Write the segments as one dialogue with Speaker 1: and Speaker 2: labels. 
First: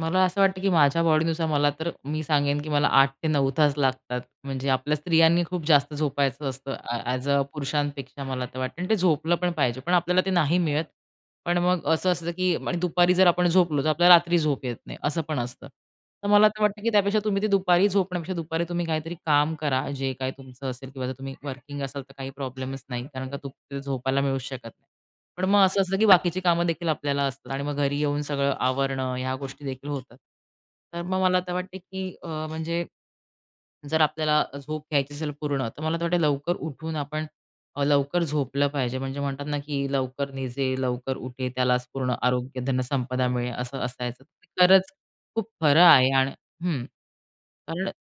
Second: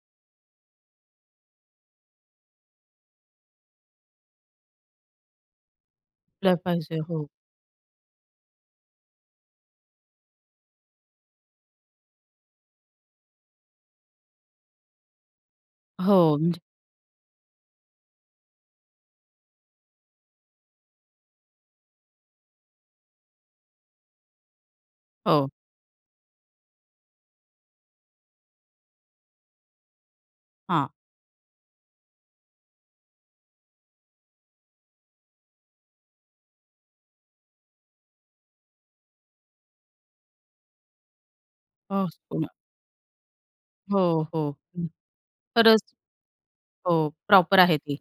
Speaker 1: मला असं वाटतं, की माझ्या बॉडीनुसार मला तर, मी सांगेन, की मला 8 ते 9 तास लागतात. म्हणजे आपल्या स्त्रियांनी खूप जास्त झोपायचं
Speaker 2: [unintelligible]
Speaker 1: असतं.
Speaker 2: पाहिजे.
Speaker 1: ॲज
Speaker 2: हो.
Speaker 1: अ, पुरुषांपेक्षा मला तर वाटतं आणि ते झोपलं पण पाहिजे पण आपल्याला ते नाही मिळत पण मग असं असतं, की आणि दुपारी जर आपण झोपलो तर आपल्याला रात्री झोप येत नाही असं पण असतं. तर
Speaker 2: हो,
Speaker 1: मला
Speaker 2: [unintelligible]
Speaker 1: तर वाटतं, की त्यापेक्षा तुम्ही ते दुपारी झोपण्यापेक्षा दुपारी तुम्ही काहीतरी काम करा जे काही तुमचं असेल किंवा जर तुम्ही वर्किंग असाल तर काही प्रॉब्लेमच नाही कारण का ते झोपायला मिळूच शकत नाही. पण
Speaker 2: हो.
Speaker 1: मग असं असतं, की बाकीची कामं देखील आपल्याला असतात आणि मग घरी येऊन सगळं आवरणं ह्या गोष्टी देखील होतात.
Speaker 2: हां.
Speaker 1: तर मग मला तर वाटत, की अ, म्हणजे, जर आपल्याला झोप घ्यायची असेल पूर्ण तर मला असं वाटतं लवकर उठून आपण अ, लवकर झोपलं पाहिजे. म्हणजे म्हणतात ना, की 'लवकर निजे लवकर उठे त्यालाच
Speaker 2: हो
Speaker 1: पूर्ण
Speaker 2: असतो ना.
Speaker 1: आरोग्य धनसंपदा मिळे' असं
Speaker 2: हो,
Speaker 1: असायचं.
Speaker 2: हो. हं,
Speaker 1: खरंच खूप
Speaker 2: खरंच.
Speaker 1: खरं आहे आणि हं.
Speaker 2: हो प्रॉपर आहे
Speaker 1: कारण
Speaker 2: ती.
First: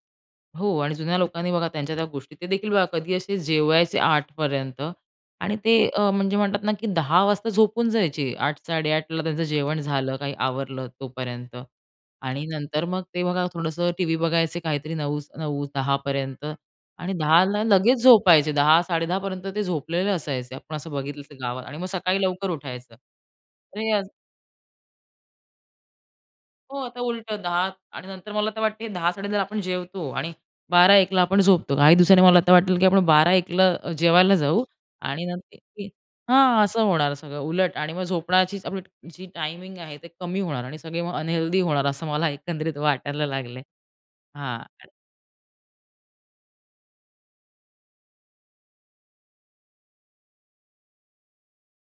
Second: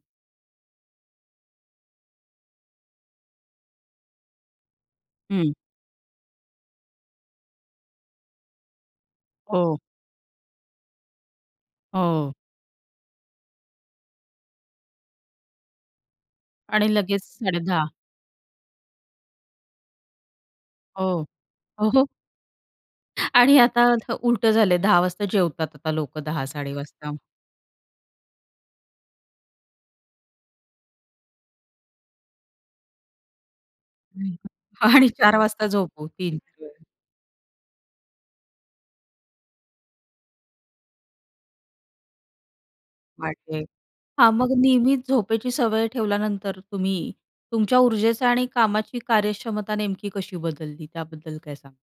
Speaker 1: हो आणि जुन्या लोकांनी बघा त्यांच्या त्या गोष्टी ते देखील बघा कधी असे जेवायचे 8 पर्यंत
Speaker 2: हं.
Speaker 1: आणि ते अ, म्हणजे म्हणतात ना, की 10 वाजता झोपून जायचे. 8, 8:30 त्यांचं
Speaker 2: हो.
Speaker 1: जेवण झालं काही आवरलं तोपर्यंत
Speaker 2: हो.
Speaker 1: आणि नंतर मग ते बघा थोडंसं टीव्ही बघायचे काहीतरी 9 9 10 पर्यंत
Speaker 2: आणि
Speaker 1: आणि
Speaker 2: लगेच साडे
Speaker 1: 10ला
Speaker 2: दहा.
Speaker 1: लगेच झोपायचे. 10, 10:30 ते झोपलेले असायचे. आपण असं बघितलं
Speaker 2: हो.
Speaker 1: गावात आणि मग
Speaker 2: ओ हो.
Speaker 1: सकाळी लवकर उठायचं
Speaker 2: आणि आता
Speaker 1: हे असं
Speaker 2: उलटं झालंय. 10 वाजता जेवतात आता लोकं 10, साडे
Speaker 1: हो
Speaker 2: दहा
Speaker 1: आता
Speaker 2: वाजता.
Speaker 1: उलटं 10 आणि नंतर मला तर वाटते 10, 10:30 आपण जेवतो आणि 12, 1ला आपण झोपतो. काही दिवसांनी मला तर वाटलं, की आपण 12, 1ला जेवायला जाऊ
Speaker 2: आणि
Speaker 1: आणि
Speaker 2: 4
Speaker 1: नंतर
Speaker 2: वाजता
Speaker 1: ती
Speaker 2: झोपू 3
Speaker 1: हां, असं होणार सगळं उलट आणि मग झोपण्याची आपली जी टाईमिंग आहे ते कमी होणार आणि सगळे मग अनहेल्दी होणार, असं मला एकंदरीत वाटायला लागले.
Speaker 2: [unintelligible] .हां मग
Speaker 1: हां.
Speaker 2: नेहमीच झोपेची सवय ठेवल्यानंतर तुम्ही, तुमच्या ऊर्जेचा आणि कामाची कार्यक्षमता नेमकी कशी बदलली? त्याबद्दल काय सांगाल?